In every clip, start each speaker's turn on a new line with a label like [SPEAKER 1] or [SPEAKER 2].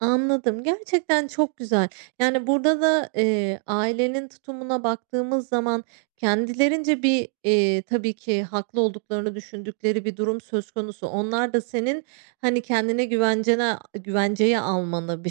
[SPEAKER 1] Anladım. Gerçekten çok güzel. Yani, burada da, eee, ailenin tutumuna baktığımız zaman kendilerince bir, iii, tabii ki haklı olduklarını düşündükleri bir durum söz konusu. Onlar da senin, hani, kendini güvencene güvenceye almanı bir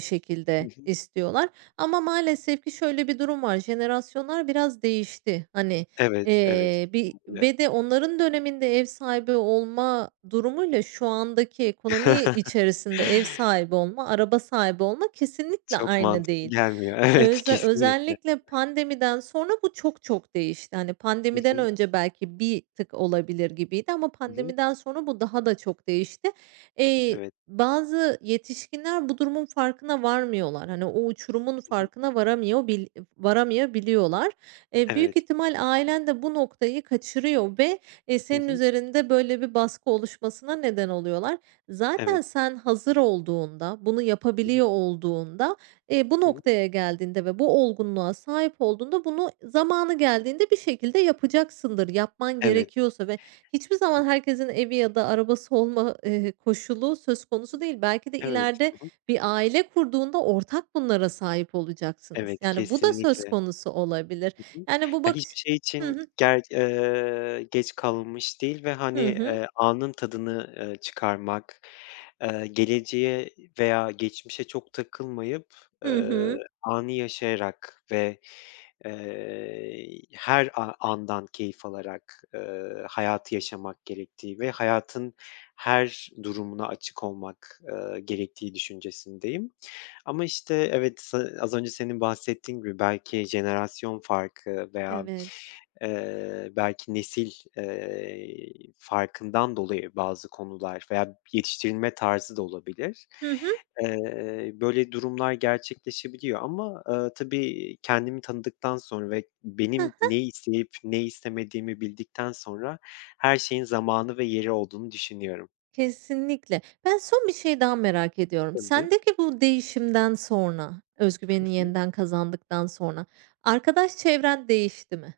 [SPEAKER 2] Hı
[SPEAKER 1] şekilde
[SPEAKER 2] hı.
[SPEAKER 1] istiyorlar, ama maalesef ki şöyle bir durum var, jenerasyonlar biraz değişti. Hani,
[SPEAKER 2] Evet, evet.
[SPEAKER 1] eee, bir
[SPEAKER 2] Kesinlikle.
[SPEAKER 1] ve de onların döneminde ev sahibi olma durumuyla şu andaki ekonomi içerisinde ev sahibi olma, araba sahibi olma kesinlikle
[SPEAKER 2] Çok
[SPEAKER 1] aynı
[SPEAKER 2] mantıklı
[SPEAKER 1] değil.
[SPEAKER 2] gelmiyor, evet,
[SPEAKER 1] Öz
[SPEAKER 2] kesinlikle.
[SPEAKER 1] özellikle pandemiden sonra bu çok çok değişti. Hani,
[SPEAKER 2] Hı
[SPEAKER 1] pandemiden
[SPEAKER 2] hı.
[SPEAKER 1] önce belki bir tık olabilir gibiydi ama
[SPEAKER 2] Hı hı.
[SPEAKER 1] pandemiden sonra bu daha da çok değişti. İii,
[SPEAKER 2] Evet.
[SPEAKER 1] bazı yetişkinler bu durumun farkına varmıyorlar, hani, o uçurumun
[SPEAKER 2] Hı hı.
[SPEAKER 1] farkına varamıyorbil varamayabiliyorlar. E, büyük
[SPEAKER 2] Evet.
[SPEAKER 1] ihtimal ailen de bu noktayı kaçırıyor ve, ııı,
[SPEAKER 2] Hı
[SPEAKER 1] senin
[SPEAKER 2] hı.
[SPEAKER 1] üzerinde, böyle, bir baskı oluşmasına neden oluyorlar. Zaten
[SPEAKER 2] Evet.
[SPEAKER 1] sen hazır olduğunda, bunu
[SPEAKER 2] Hı
[SPEAKER 1] yapabiliyor
[SPEAKER 2] hı.
[SPEAKER 1] olduğunda, iii, bu
[SPEAKER 2] Hı hı.
[SPEAKER 1] noktaya geldiğinde ve bu olgunluğa sahip olduğunda, bunu zamanı geldiğinde bir şekilde yapacaksındır, yapman
[SPEAKER 2] Evet.
[SPEAKER 1] gerekiyorsa ve hiçbir zaman herkesin evi ya da arabası olma, eee, koşulu söz konusu değil. Belki de
[SPEAKER 2] Evet.
[SPEAKER 1] ileride
[SPEAKER 2] Hı hı.
[SPEAKER 1] bir aile kurduğunda ortak bunlara sahip olacaksınız.
[SPEAKER 2] Evet,
[SPEAKER 1] Yani, bu da söz
[SPEAKER 2] kesinlikle.
[SPEAKER 1] konusu olabilir.
[SPEAKER 2] Hı hı.
[SPEAKER 1] Yani, bu
[SPEAKER 2] Ya,
[SPEAKER 1] bakış
[SPEAKER 2] hiçbir şey
[SPEAKER 1] Hı
[SPEAKER 2] için
[SPEAKER 1] hı.
[SPEAKER 2] ger ııı, geç kalınmış değil ve, hani,
[SPEAKER 1] Hı hı.
[SPEAKER 2] eee, anın tadını, ııı, çıkarmak. Iıı, geleceğe veya geçmişe çok takılmayıp,
[SPEAKER 1] Hı
[SPEAKER 2] ııı,
[SPEAKER 1] hı.
[SPEAKER 2] anı yaşayarak ve, ııı, her a andan keyif alarak, ııı, hayatı yaşamak gerektiği ve hayatın her durumuna açık olmak, ııı, gerektiği düşüncesindeyim ama, işte, evet, ııı, az önce senin bahsettiğin gibi belki jenerasyon farkı veya,
[SPEAKER 1] Evet.
[SPEAKER 2] eee, belki nesil, eee, farkından dolayı bazı konular veya yetiştirilme tarzı da olabilir.
[SPEAKER 1] Hı hı.
[SPEAKER 2] Iıı, böyle durumlar gerçekleşebiliyor ama, ııı, tabii kendimi tanıdıktan sonra ve
[SPEAKER 1] He he.
[SPEAKER 2] benim ne isteyip ne istemediğimi bildikten sonra her şeyin zamanı ve yeri olduğunu düşünüyorum.
[SPEAKER 1] Kesinlikle. Ben son bir şey daha merak ediyorum.
[SPEAKER 2] Tabii.
[SPEAKER 1] Sendeki bu değişimden sonra, öz
[SPEAKER 2] Hı
[SPEAKER 1] güveni
[SPEAKER 2] hı.
[SPEAKER 1] yeniden kazandıktan sonra, arkadaş çevren değişti mi?